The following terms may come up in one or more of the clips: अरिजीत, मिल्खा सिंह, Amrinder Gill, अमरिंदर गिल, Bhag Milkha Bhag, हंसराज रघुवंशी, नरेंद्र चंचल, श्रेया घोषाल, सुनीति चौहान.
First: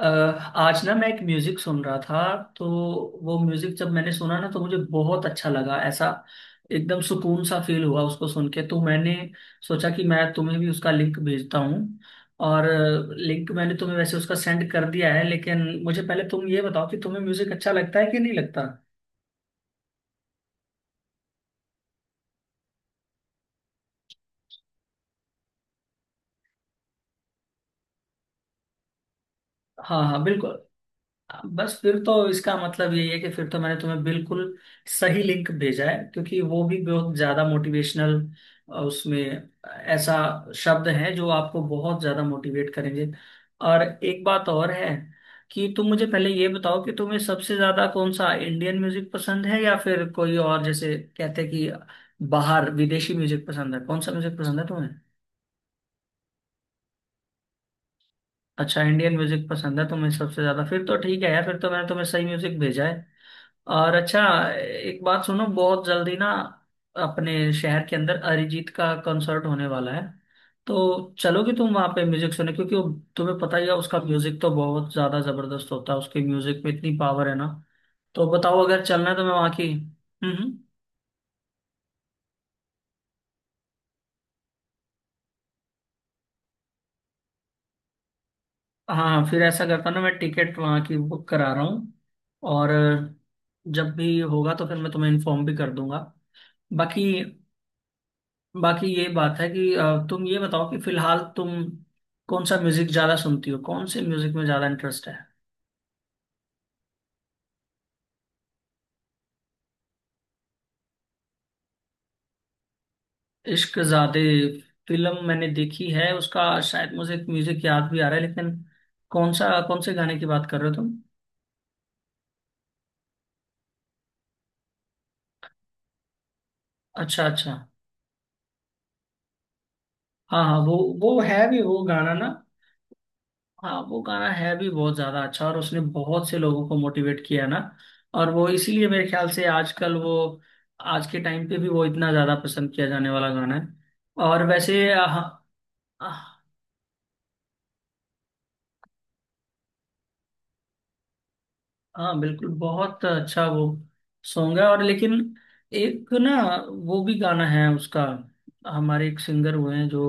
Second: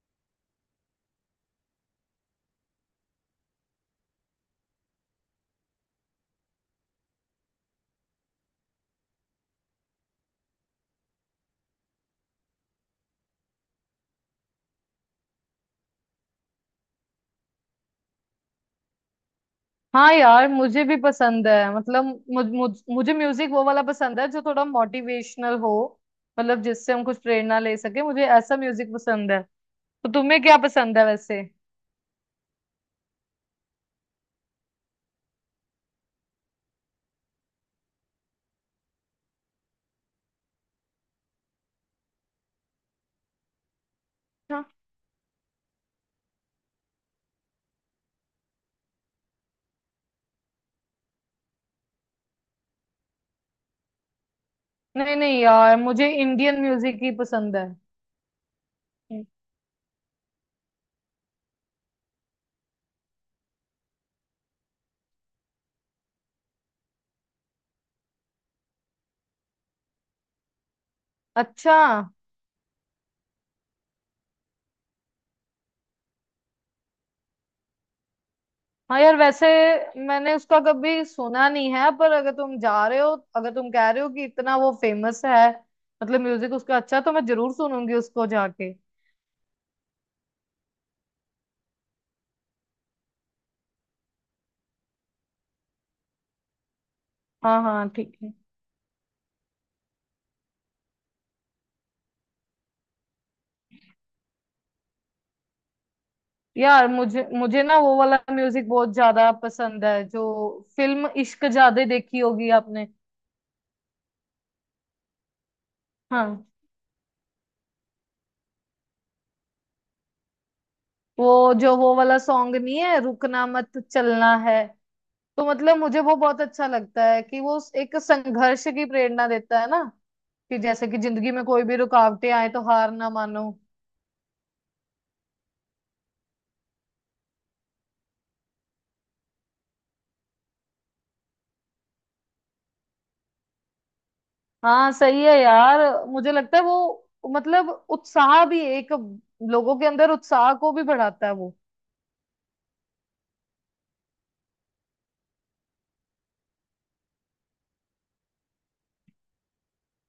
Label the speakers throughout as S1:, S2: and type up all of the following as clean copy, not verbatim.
S1: अ, आज ना मैं एक म्यूजिक सुन रहा था तो वो म्यूजिक जब मैंने सुना ना तो मुझे बहुत अच्छा लगा, ऐसा एकदम सुकून सा फील हुआ उसको सुन के। तो मैंने सोचा कि मैं तुम्हें भी उसका लिंक भेजता हूँ, और लिंक मैंने तुम्हें वैसे उसका सेंड कर दिया है। लेकिन मुझे पहले तुम ये बताओ कि तुम्हें म्यूजिक अच्छा लगता है कि नहीं लगता।
S2: हाँ यार, मुझे भी पसंद है। मतलब मुझ, मुझ, मुझे म्यूजिक वो वाला पसंद है जो थोड़ा मोटिवेशनल हो। मतलब जिससे हम कुछ प्रेरणा ले सके, मुझे ऐसा म्यूजिक पसंद है।
S1: हाँ
S2: तो
S1: हाँ,
S2: तुम्हें
S1: बिल्कुल।
S2: क्या पसंद है वैसे?
S1: बस फिर तो इसका मतलब यही है कि फिर तो मैंने तुम्हें बिल्कुल सही लिंक भेजा है, क्योंकि वो भी बहुत ज्यादा मोटिवेशनल, उसमें ऐसा शब्द है जो आपको बहुत ज्यादा मोटिवेट करेंगे। और एक बात
S2: हाँ।
S1: और है कि तुम मुझे पहले ये बताओ कि तुम्हें सबसे ज्यादा कौन सा इंडियन म्यूजिक पसंद है या फिर कोई और, जैसे कहते हैं कि बाहर विदेशी म्यूजिक पसंद है, कौन सा म्यूजिक पसंद है तुम्हें।
S2: नहीं नहीं यार, मुझे इंडियन म्यूजिक ही पसंद है।
S1: अच्छा, इंडियन
S2: हम्म।
S1: म्यूजिक पसंद है तुम्हें सबसे ज्यादा, फिर तो ठीक है यार, फिर तो मैंने तुम्हें सही म्यूजिक भेजा है। और अच्छा, एक बात सुनो, बहुत जल्दी ना अपने शहर के अंदर अरिजीत का कॉन्सर्ट होने वाला है। तो चलोगे तुम
S2: अच्छा।
S1: वहां पे म्यूजिक सुनने, क्योंकि तुम्हें पता ही है उसका म्यूजिक तो बहुत ज्यादा जबरदस्त होता है, उसके म्यूजिक में इतनी पावर है ना। तो बताओ, अगर
S2: हाँ
S1: चलना है
S2: यार,
S1: तो मैं
S2: वैसे
S1: वहां की
S2: मैंने
S1: हम्म हम्म।
S2: उसका कभी सुना नहीं है, पर अगर तुम जा रहे हो, अगर तुम कह रहे हो कि इतना वो फेमस है, मतलब म्यूजिक उसका अच्छा, तो मैं जरूर सुनूंगी उसको जाके।
S1: हाँ फिर ऐसा करता हूँ ना, मैं टिकट वहाँ की बुक करा रहा हूँ, और जब भी होगा तो फिर मैं तुम्हें इन्फॉर्म भी कर दूंगा। बाकी,
S2: हाँ हाँ ठीक है।
S1: ये बात है कि तुम ये बताओ कि फिलहाल तुम कौन सा म्यूजिक ज्यादा सुनती हो, कौन से म्यूजिक में ज्यादा इंटरेस्ट है।
S2: यार मुझे मुझे ना वो वाला म्यूजिक बहुत ज्यादा पसंद है जो। फिल्म इश्क जादे देखी होगी आपने?
S1: इश्क ज़ादे फिल्म मैंने देखी है, उसका
S2: हाँ।
S1: शायद मुझे म्यूजिक याद भी आ रहा है, लेकिन कौन सा, कौन से गाने की बात कर रहे हो तुम।
S2: वो जो वो वाला सॉन्ग नहीं है, रुकना मत चलना है। तो मतलब मुझे वो बहुत अच्छा लगता है
S1: अच्छा
S2: कि
S1: अच्छा।
S2: वो एक संघर्ष की प्रेरणा देता है ना।
S1: हाँ हाँ,
S2: कि
S1: वो
S2: जैसे कि
S1: वो
S2: जिंदगी में
S1: है भी
S2: कोई भी
S1: वो गाना ना।
S2: रुकावटें आए तो हार ना मानो।
S1: हाँ, वो गाना है भी बहुत ज्यादा अच्छा और उसने बहुत से लोगों को मोटिवेट किया है ना। और वो इसीलिए मेरे ख्याल से आजकल वो, आज के टाइम पे भी वो इतना ज्यादा पसंद किया जाने वाला गाना है। और
S2: हाँ
S1: वैसे, हाँ
S2: सही है
S1: हाँ।
S2: यार, मुझे
S1: अ,
S2: लगता है वो मतलब उत्साह भी एक, लोगों के अंदर उत्साह को भी बढ़ाता है वो।
S1: हाँ, बिल्कुल, बहुत अच्छा वो सॉन्ग है, और लेकिन एक ना वो भी गाना है उसका। हमारे एक सिंगर हुए हैं जो,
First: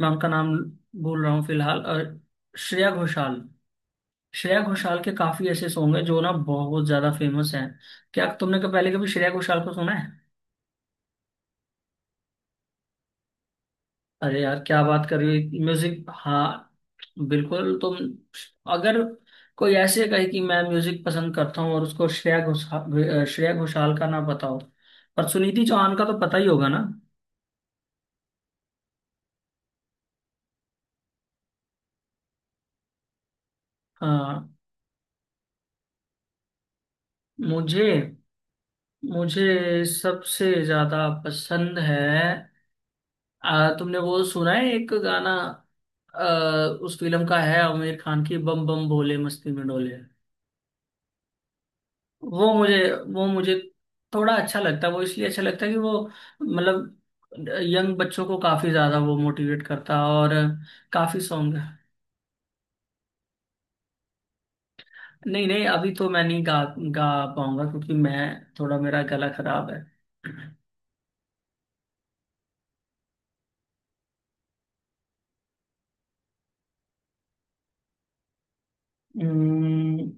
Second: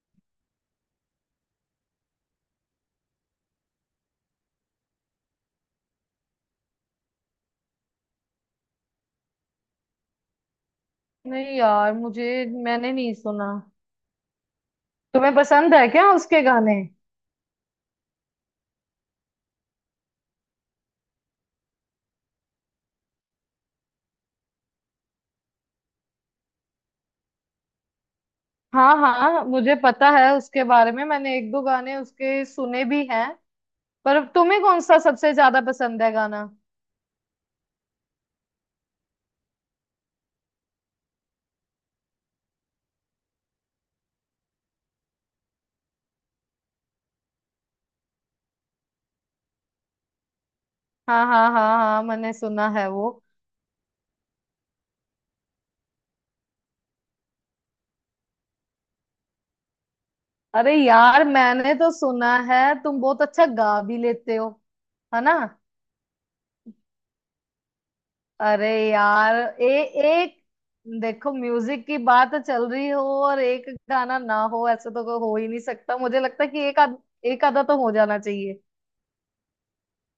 S1: मैं उनका नाम भूल रहा हूँ फिलहाल, अ, श्रेया घोषाल। श्रेया घोषाल के काफी ऐसे सॉन्ग हैं जो ना बहुत ज्यादा फेमस हैं। क्या तुमने कभी पहले, कभी श्रेया घोषाल को सुना है।
S2: नहीं यार, मुझे मैंने नहीं सुना।
S1: अरे यार, क्या बात कर
S2: तुम्हें
S1: रही हो,
S2: पसंद है
S1: म्यूजिक,
S2: क्या उसके
S1: हाँ।
S2: गाने?
S1: बिल्कुल, तुम अगर कोई ऐसे कहे कि मैं म्यूजिक पसंद करता हूँ और उसको श्रेया घोषाल का ना पता हो। पर सुनीति चौहान का तो पता ही होगा ना।
S2: हाँ हाँ, मुझे पता है उसके बारे में, मैंने एक दो गाने उसके सुने भी हैं। पर
S1: हाँ,
S2: तुम्हें कौन सा सबसे ज्यादा पसंद है गाना?
S1: मुझे मुझे सबसे ज्यादा पसंद है। तुमने वो सुना है एक गाना, आ, उस फिल्म का है, आमिर खान की, बम बम भोले मस्ती में डोले।
S2: हाँ हाँ हाँ हाँ, मैंने
S1: वो
S2: सुना
S1: मुझे
S2: है वो।
S1: वो मुझे थोड़ा अच्छा लगता है, वो इसलिए अच्छा लगता है कि वो, मतलब यंग बच्चों को काफी ज्यादा वो मोटिवेट करता है, और
S2: अरे
S1: काफी
S2: यार,
S1: सॉन्ग।
S2: मैंने तो सुना है तुम बहुत अच्छा गा भी लेते हो, है ना?
S1: नहीं नहीं, अभी तो मैं नहीं गा गा पाऊंगा क्योंकि मैं,
S2: अरे
S1: थोड़ा मेरा गला
S2: यार, ए,
S1: खराब है।
S2: एक, देखो म्यूजिक की बात चल रही हो और एक गाना ना हो ऐसे तो कोई हो ही नहीं सकता। मुझे लगता है कि एक आध, एक आधा तो हो जाना चाहिए।
S1: हम्म,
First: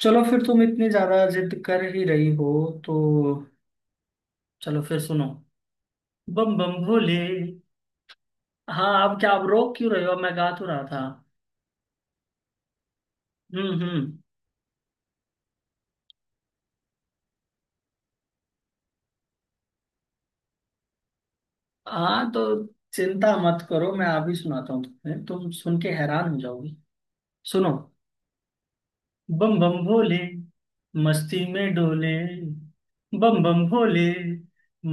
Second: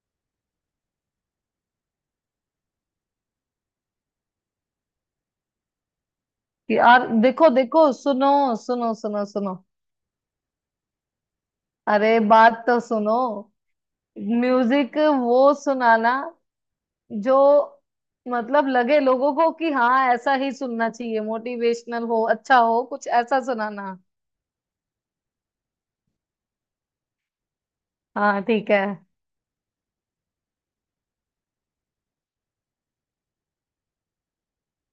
S1: चलो फिर, तुम इतनी ज्यादा जिद कर ही रही हो तो चलो फिर सुनो, बम बम
S2: यार
S1: भोले।
S2: देखो देखो, सुनो
S1: हाँ,
S2: सुनो
S1: आप
S2: सुनो
S1: क्या, आप
S2: सुनो।
S1: रोक क्यों रहे हो, मैं गा तो रहा था।
S2: अरे बात तो सुनो।
S1: हम्म।
S2: म्यूजिक वो सुनाना जो, मतलब लगे लोगों को कि हाँ ऐसा ही सुनना चाहिए। मोटिवेशनल हो,
S1: हाँ
S2: अच्छा
S1: तो
S2: हो, कुछ
S1: चिंता
S2: ऐसा
S1: मत
S2: सुनाना।
S1: करो, मैं अभी सुनाता हूँ तुम्हें, तुम सुन के हैरान हो जाओगी। सुनो,
S2: हाँ ठीक है।
S1: बम बम भोले, मस्ती में डोले, बम बम भोले,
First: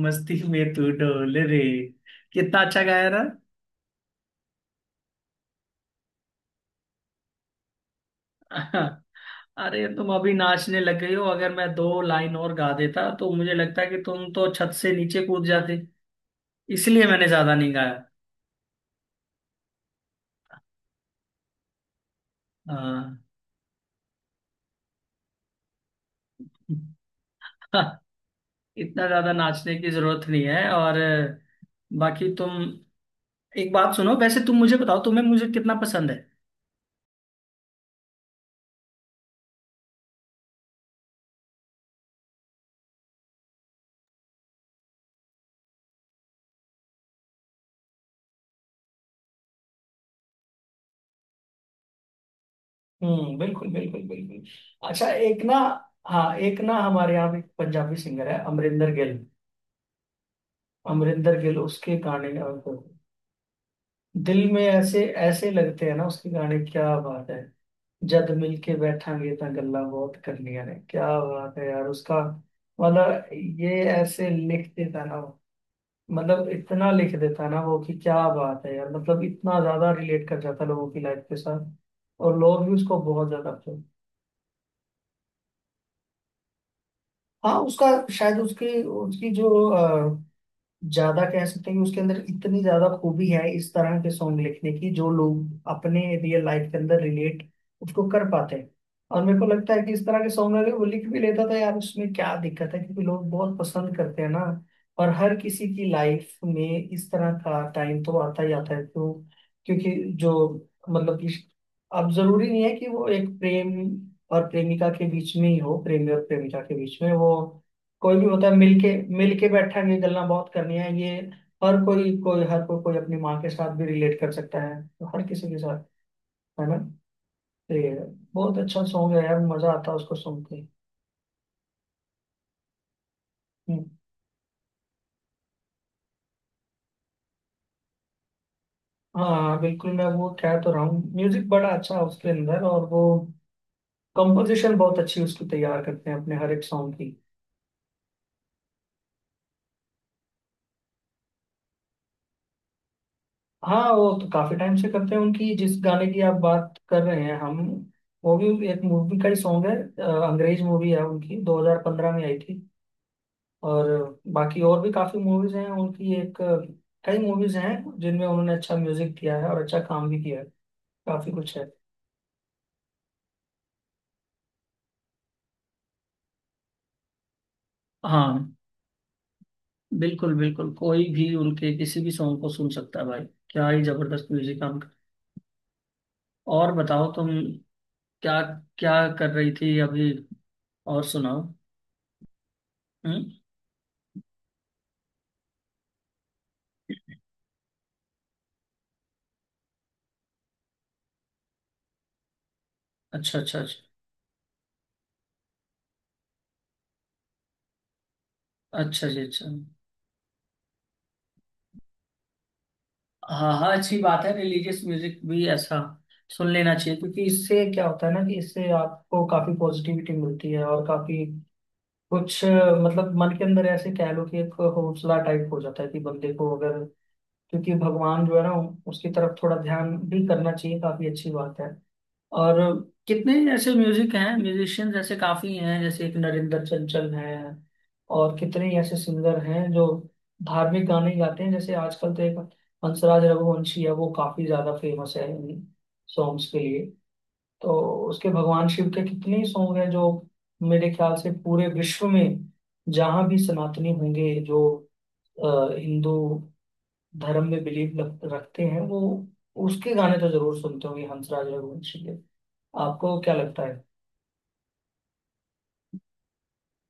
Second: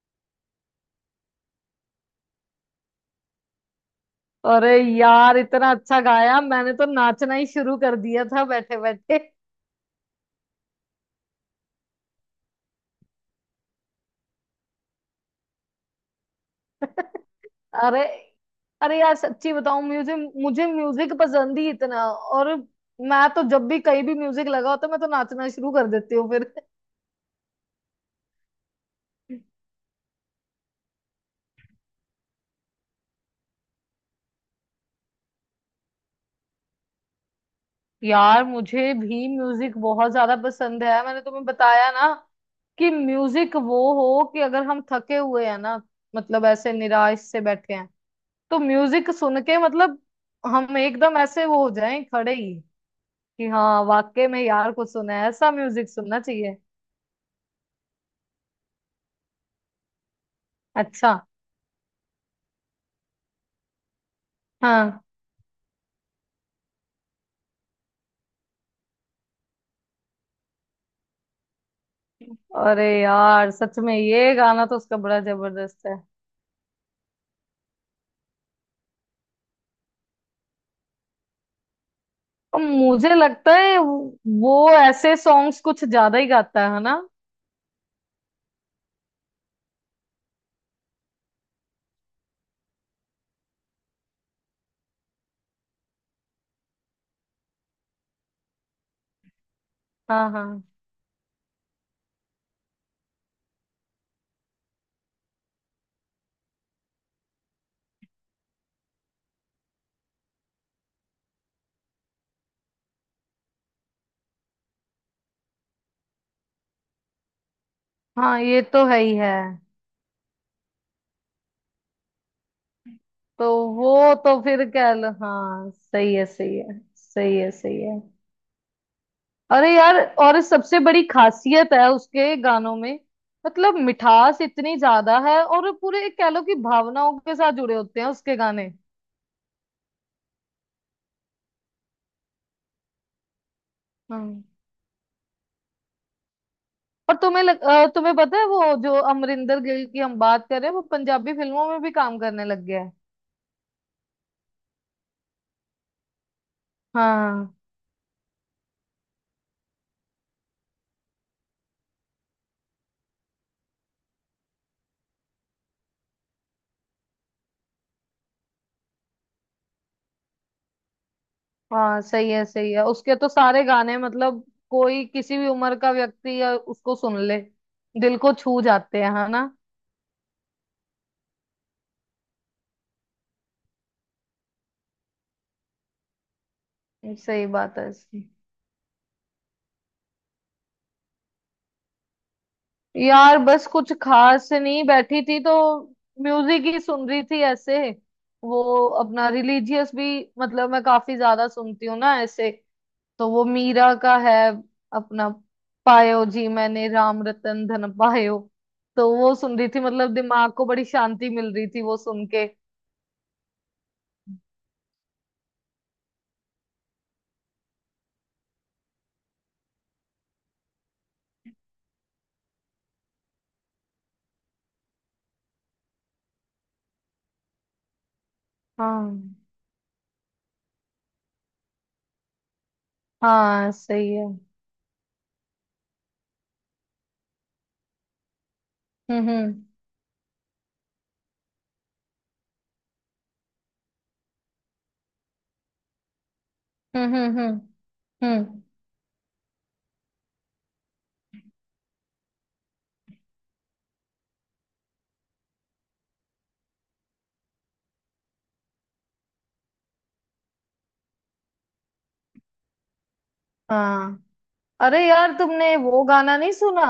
S1: मस्ती में तू डोल रे। कितना अच्छा गाया ना।
S2: अरे यार, इतना अच्छा गाया, मैंने तो नाचना ही शुरू कर दिया था बैठे बैठे।
S1: अरे, तुम अभी नाचने लग गई हो, अगर मैं दो लाइन और गा देता तो मुझे लगता है कि तुम तो छत से नीचे कूद जाते, इसलिए मैंने ज्यादा नहीं गाया।
S2: अरे, अरे यार सच्ची बताऊं, म्यूजिक, मुझे म्यूजिक पसंद ही इतना, और
S1: हाँ।
S2: मैं तो जब भी कहीं भी म्यूजिक लगा होता है, मैं तो नाचना शुरू कर देती हूँ फिर।
S1: इतना ज्यादा नाचने की जरूरत नहीं है। और बाकी तुम, एक बात सुनो, वैसे तुम मुझे बताओ तुम्हें म्यूजिक कितना पसंद है।
S2: यार मुझे भी म्यूजिक बहुत ज्यादा पसंद है, मैंने तुम्हें बताया ना। कि म्यूजिक वो हो कि अगर हम थके हुए हैं ना, मतलब ऐसे निराश से बैठे हैं, तो म्यूजिक सुन के मतलब हम एकदम ऐसे वो हो जाएं खड़े ही।
S1: हम्म,
S2: कि
S1: बिल्कुल
S2: हाँ
S1: बिल्कुल
S2: वाकई में यार,
S1: बिल्कुल।
S2: कुछ
S1: अच्छा,
S2: सुना है,
S1: एक
S2: ऐसा
S1: ना,
S2: म्यूजिक सुनना
S1: हाँ,
S2: चाहिए।
S1: एक ना हमारे यहाँ एक पंजाबी सिंगर है, अमरिंदर गिल।
S2: अच्छा।
S1: अमरिंदर गिल, उसके गाने, दिल में
S2: हाँ।
S1: ऐसे ऐसे लगते हैं ना, उसके गाने, क्या बात है। जद मिल के बैठांगे ता गल्ला बहुत करनिया ने, क्या बात है यार उसका।
S2: अरे
S1: मतलब
S2: यार सच
S1: ये
S2: में,
S1: ऐसे
S2: ये गाना
S1: लिख
S2: तो उसका
S1: देता ना,
S2: बड़ा जबरदस्त है।
S1: मतलब इतना लिख देता है ना वो कि क्या बात है यार, मतलब इतना ज्यादा रिलेट कर जाता है लोगों की लाइफ के साथ, और
S2: और
S1: लोग भी उसको
S2: मुझे
S1: बहुत ज्यादा
S2: लगता है
S1: पसंद।
S2: वो ऐसे सॉन्ग्स कुछ ज्यादा ही गाता है ना?
S1: हाँ, उसका शायद, उसकी उसकी जो, ज्यादा कह सकते हैं कि उसके अंदर इतनी ज्यादा खूबी है इस तरह के सॉन्ग लिखने की, जो लोग अपने रियल लाइफ के अंदर रिलेट उसको कर पाते हैं। और मेरे को लगता है कि इस तरह के
S2: हाँ
S1: सॉन्ग
S2: हाँ।
S1: अगर वो लिख भी लेता था यार, उसमें क्या दिक्कत है, क्योंकि लोग बहुत पसंद करते हैं ना। और हर किसी की लाइफ में इस तरह का टाइम तो आता ही आता है। क्यों, क्योंकि जो, मतलब कि अब जरूरी नहीं है कि वो एक प्रेम और प्रेमिका के बीच में ही हो, प्रेमी और प्रेमिका के बीच में वो, कोई भी
S2: हाँ,
S1: होता है
S2: ये तो
S1: मिलके।
S2: है ही है।
S1: मिलके बैठा के गल्ला बहुत करनी है ये। हर कोई कोई अपनी माँ
S2: तो
S1: के साथ भी
S2: वो
S1: रिलेट कर
S2: तो
S1: सकता
S2: फिर
S1: है,
S2: कह
S1: तो
S2: लो,
S1: हर किसी के
S2: हाँ
S1: साथ,
S2: सही है सही है
S1: है ना।
S2: सही है
S1: तो
S2: सही
S1: ये
S2: है।
S1: बहुत अच्छा सॉन्ग है यार,
S2: अरे
S1: मजा आता है
S2: यार,
S1: उसको
S2: और
S1: सुन के।
S2: सबसे बड़ी खासियत है उसके गानों में, मतलब
S1: हम्म,
S2: मिठास इतनी ज्यादा है, और पूरे कह लो कि भावनाओं के साथ जुड़े होते हैं उसके गाने।
S1: हाँ बिल्कुल, मैं वो कह तो रहा हूँ, म्यूजिक बड़ा अच्छा है उसके अंदर, और वो
S2: हाँ।
S1: कंपोजिशन बहुत अच्छी उसकी तैयार करते हैं अपने हर एक सॉन्ग की।
S2: और तुम्हें पता है वो जो अमरिंदर गिल की हम बात कर रहे हैं, वो पंजाबी फिल्मों में भी काम करने लग गया है।
S1: हाँ वो तो काफी टाइम से करते हैं, उनकी जिस गाने की आप बात कर रहे हैं
S2: हाँ।
S1: हम, वो भी एक मूवी का ही सॉन्ग है। अंग्रेज मूवी है उनकी, 2015 में आई थी। और बाकी और भी काफी मूवीज हैं उनकी, एक, कई मूवीज हैं जिनमें उन्होंने अच्छा म्यूजिक दिया है और अच्छा काम भी किया है, काफी कुछ है।
S2: हाँ सही है सही है, उसके तो सारे गाने मतलब, कोई किसी भी उम्र का व्यक्ति या उसको सुन ले, दिल को
S1: हाँ
S2: छू जाते हैं, है ना?
S1: बिल्कुल बिल्कुल, कोई भी उनके किसी भी सॉन्ग को सुन सकता है भाई, क्या ही जबरदस्त म्यूजिक काम कर। और बताओ तुम,
S2: सही बात है इसकी।
S1: क्या क्या कर रही थी अभी, और सुनाओ। हम्म।
S2: यार बस कुछ खास नहीं, बैठी थी तो म्यूजिक ही सुन रही थी ऐसे। वो अपना रिलीजियस भी, मतलब मैं काफी ज्यादा सुनती हूँ ना ऐसे। तो
S1: अच्छा
S2: वो
S1: अच्छा अच्छा।
S2: मीरा का है अपना, पायो जी मैंने राम रतन धन पायो।
S1: अच्छा
S2: तो
S1: जी,
S2: वो
S1: अच्छा।
S2: सुन रही थी, मतलब दिमाग को बड़ी शांति मिल रही थी वो सुन के।
S1: हाँ हाँ, अच्छी बात है, रिलीजियस म्यूजिक भी ऐसा सुन लेना चाहिए, क्योंकि, इससे क्या होता है ना, कि इससे आपको काफी पॉजिटिविटी मिलती है और काफी कुछ, मतलब मन के अंदर ऐसे कह लो कि एक हौसला टाइप हो जाता है, कि बंदे को अगर, क्योंकि भगवान जो है ना, उसकी
S2: हाँ
S1: तरफ थोड़ा ध्यान भी करना चाहिए, काफी अच्छी बात है। और कितने
S2: हाँ
S1: ऐसे
S2: सही
S1: म्यूजिक
S2: है।
S1: हैं, म्यूजिशियन ऐसे काफी हैं, जैसे एक नरेंद्र चंचल हैं। और कितने ही ऐसे
S2: हम्म
S1: सिंगर
S2: हम्म
S1: हैं जो धार्मिक गाने गाते हैं, जैसे आजकल तो एक हंसराज रघुवंशी है, वो काफी ज्यादा फेमस है इन सॉन्ग्स के लिए।
S2: हम्म हम्म हम्म
S1: तो उसके
S2: हम्म।
S1: भगवान शिव के कितने ही सॉन्ग हैं जो मेरे ख्याल से पूरे विश्व में, जहाँ भी सनातनी होंगे, जो हिंदू धर्म में बिलीव रखते हैं, वो उसके गाने तो जरूर सुनते होंगे, हंसराज रघुवंशी के। आपको क्या लगता है।
S2: हाँ। अरे यार, तुमने वो गाना नहीं सुना,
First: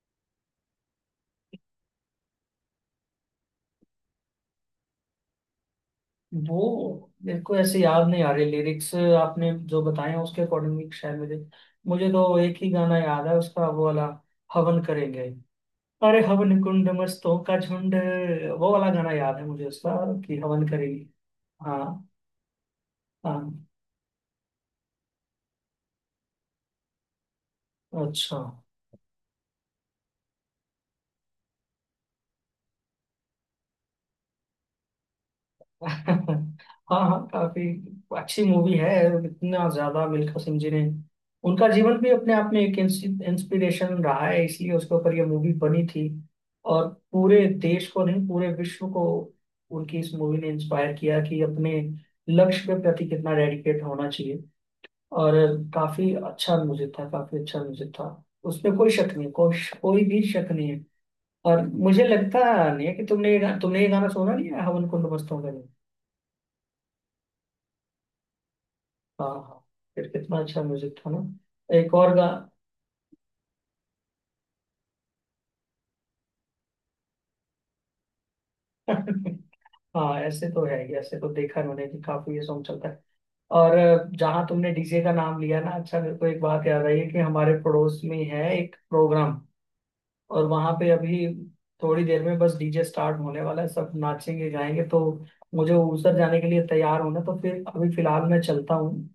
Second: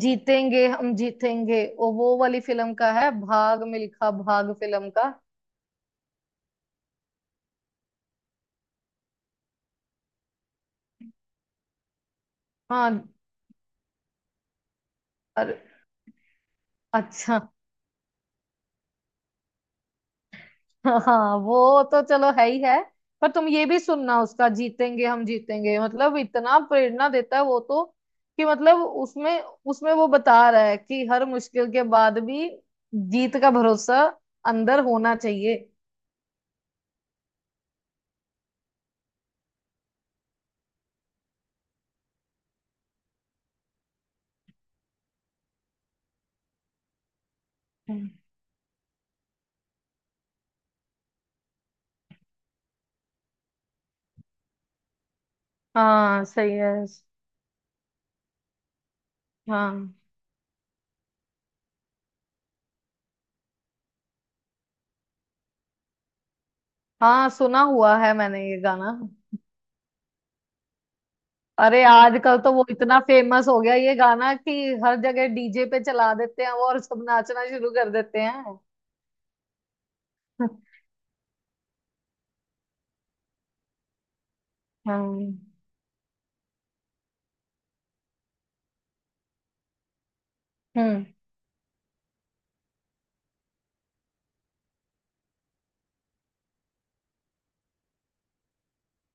S2: जीतेंगे हम जीतेंगे, वो वाली फिल्म का है, भाग मिल्खा भाग फिल्म का।
S1: वो मेरे को ऐसे याद नहीं आ रहे, लिरिक्स आपने जो बताए हैं उसके अकॉर्डिंग, शायद मुझे मुझे तो एक ही
S2: हाँ।
S1: गाना याद है उसका, वो वाला, हवन करेंगे।
S2: अरे
S1: अरे, हवन कुंड मस्तों
S2: अच्छा।
S1: का झुंड, वो वाला गाना याद है मुझे उसका, कि हवन करेंगे।
S2: हाँ वो तो
S1: हाँ
S2: चलो है ही है। पर तुम
S1: हाँ,
S2: ये भी सुनना उसका, जीतेंगे हम जीतेंगे, मतलब इतना प्रेरणा देता है वो तो।
S1: अच्छा।
S2: कि मतलब उसमें उसमें वो बता रहा है कि हर मुश्किल के बाद भी, जीत का भरोसा अंदर होना चाहिए।
S1: हाँ हाँ, काफी अच्छी मूवी है। इतना ज्यादा मिल्खा सिंह जी ने, उनका जीवन भी अपने आप में एक इंस्पिरेशन रहा है, इसलिए उसके ऊपर ये मूवी बनी थी, और पूरे देश को
S2: हम्म।
S1: नहीं, पूरे विश्व को उनकी इस मूवी ने इंस्पायर किया कि अपने लक्ष्य के प्रति कितना डेडिकेट होना चाहिए। और काफी
S2: हाँ सही
S1: अच्छा
S2: है।
S1: म्यूजिक था, काफी अच्छा म्यूजिक था, उसमें कोई शक नहीं, कोई
S2: हाँ
S1: कोई भी शक नहीं है। और मुझे लगता नहीं है कि तुमने ये गाना सुना नहीं है, हवन कुंड मस्तों का, नहीं।
S2: हाँ, सुना हुआ है मैंने ये गाना।
S1: हाँ हाँ, फिर कितना अच्छा म्यूजिक था ना।
S2: अरे
S1: एक और गा।
S2: आजकल तो वो इतना फेमस हो गया ये गाना कि, हर जगह डीजे पे चला देते हैं वो और सब नाचना शुरू कर देते हैं।
S1: हाँ, ऐसे तो है ही, ऐसे तो देखा है मैंने कि काफी ये सॉन्ग चलता है। और जहाँ तुमने डीजे का
S2: हाँ।
S1: नाम लिया ना, अच्छा मेरे को एक बात याद आई है, कि हमारे पड़ोस में है एक प्रोग्राम, और वहां पे
S2: हम्म।
S1: अभी थोड़ी देर में बस डीजे स्टार्ट होने वाला है, सब नाचेंगे गाएंगे, तो मुझे ऊसर जाने के लिए तैयार होना, तो फिर अभी फिलहाल मैं चलता हूँ।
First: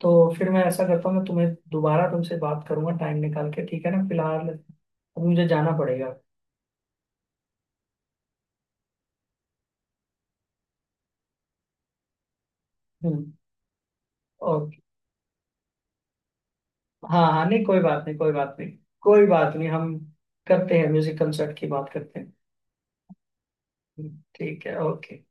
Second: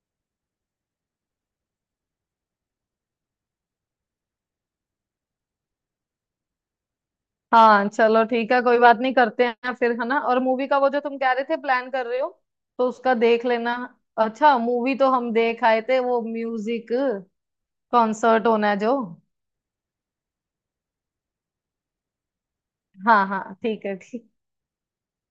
S1: तो फिर मैं ऐसा करता हूँ, मैं तुम्हें दोबारा तुमसे बात करूंगा टाइम निकाल के, ठीक है ना, फिलहाल अब मुझे जाना पड़ेगा।
S2: हाँ चलो ठीक है, कोई बात नहीं, करते हैं फिर, है ना? और मूवी का वो जो तुम कह रहे थे प्लान कर रहे हो, तो उसका
S1: हम्म।
S2: देख लेना। अच्छा
S1: और
S2: मूवी तो हम देख आए थे, वो म्यूजिक
S1: हाँ हाँ, नहीं, कोई बात नहीं, कोई
S2: कॉन्सर्ट
S1: बात नहीं,
S2: होना है जो।
S1: कोई बात नहीं, हम करते हैं म्यूजिक कंसर्ट की बात करते हैं।
S2: हाँ हाँ ठीक है, ठीक।
S1: ठीक है, ओके।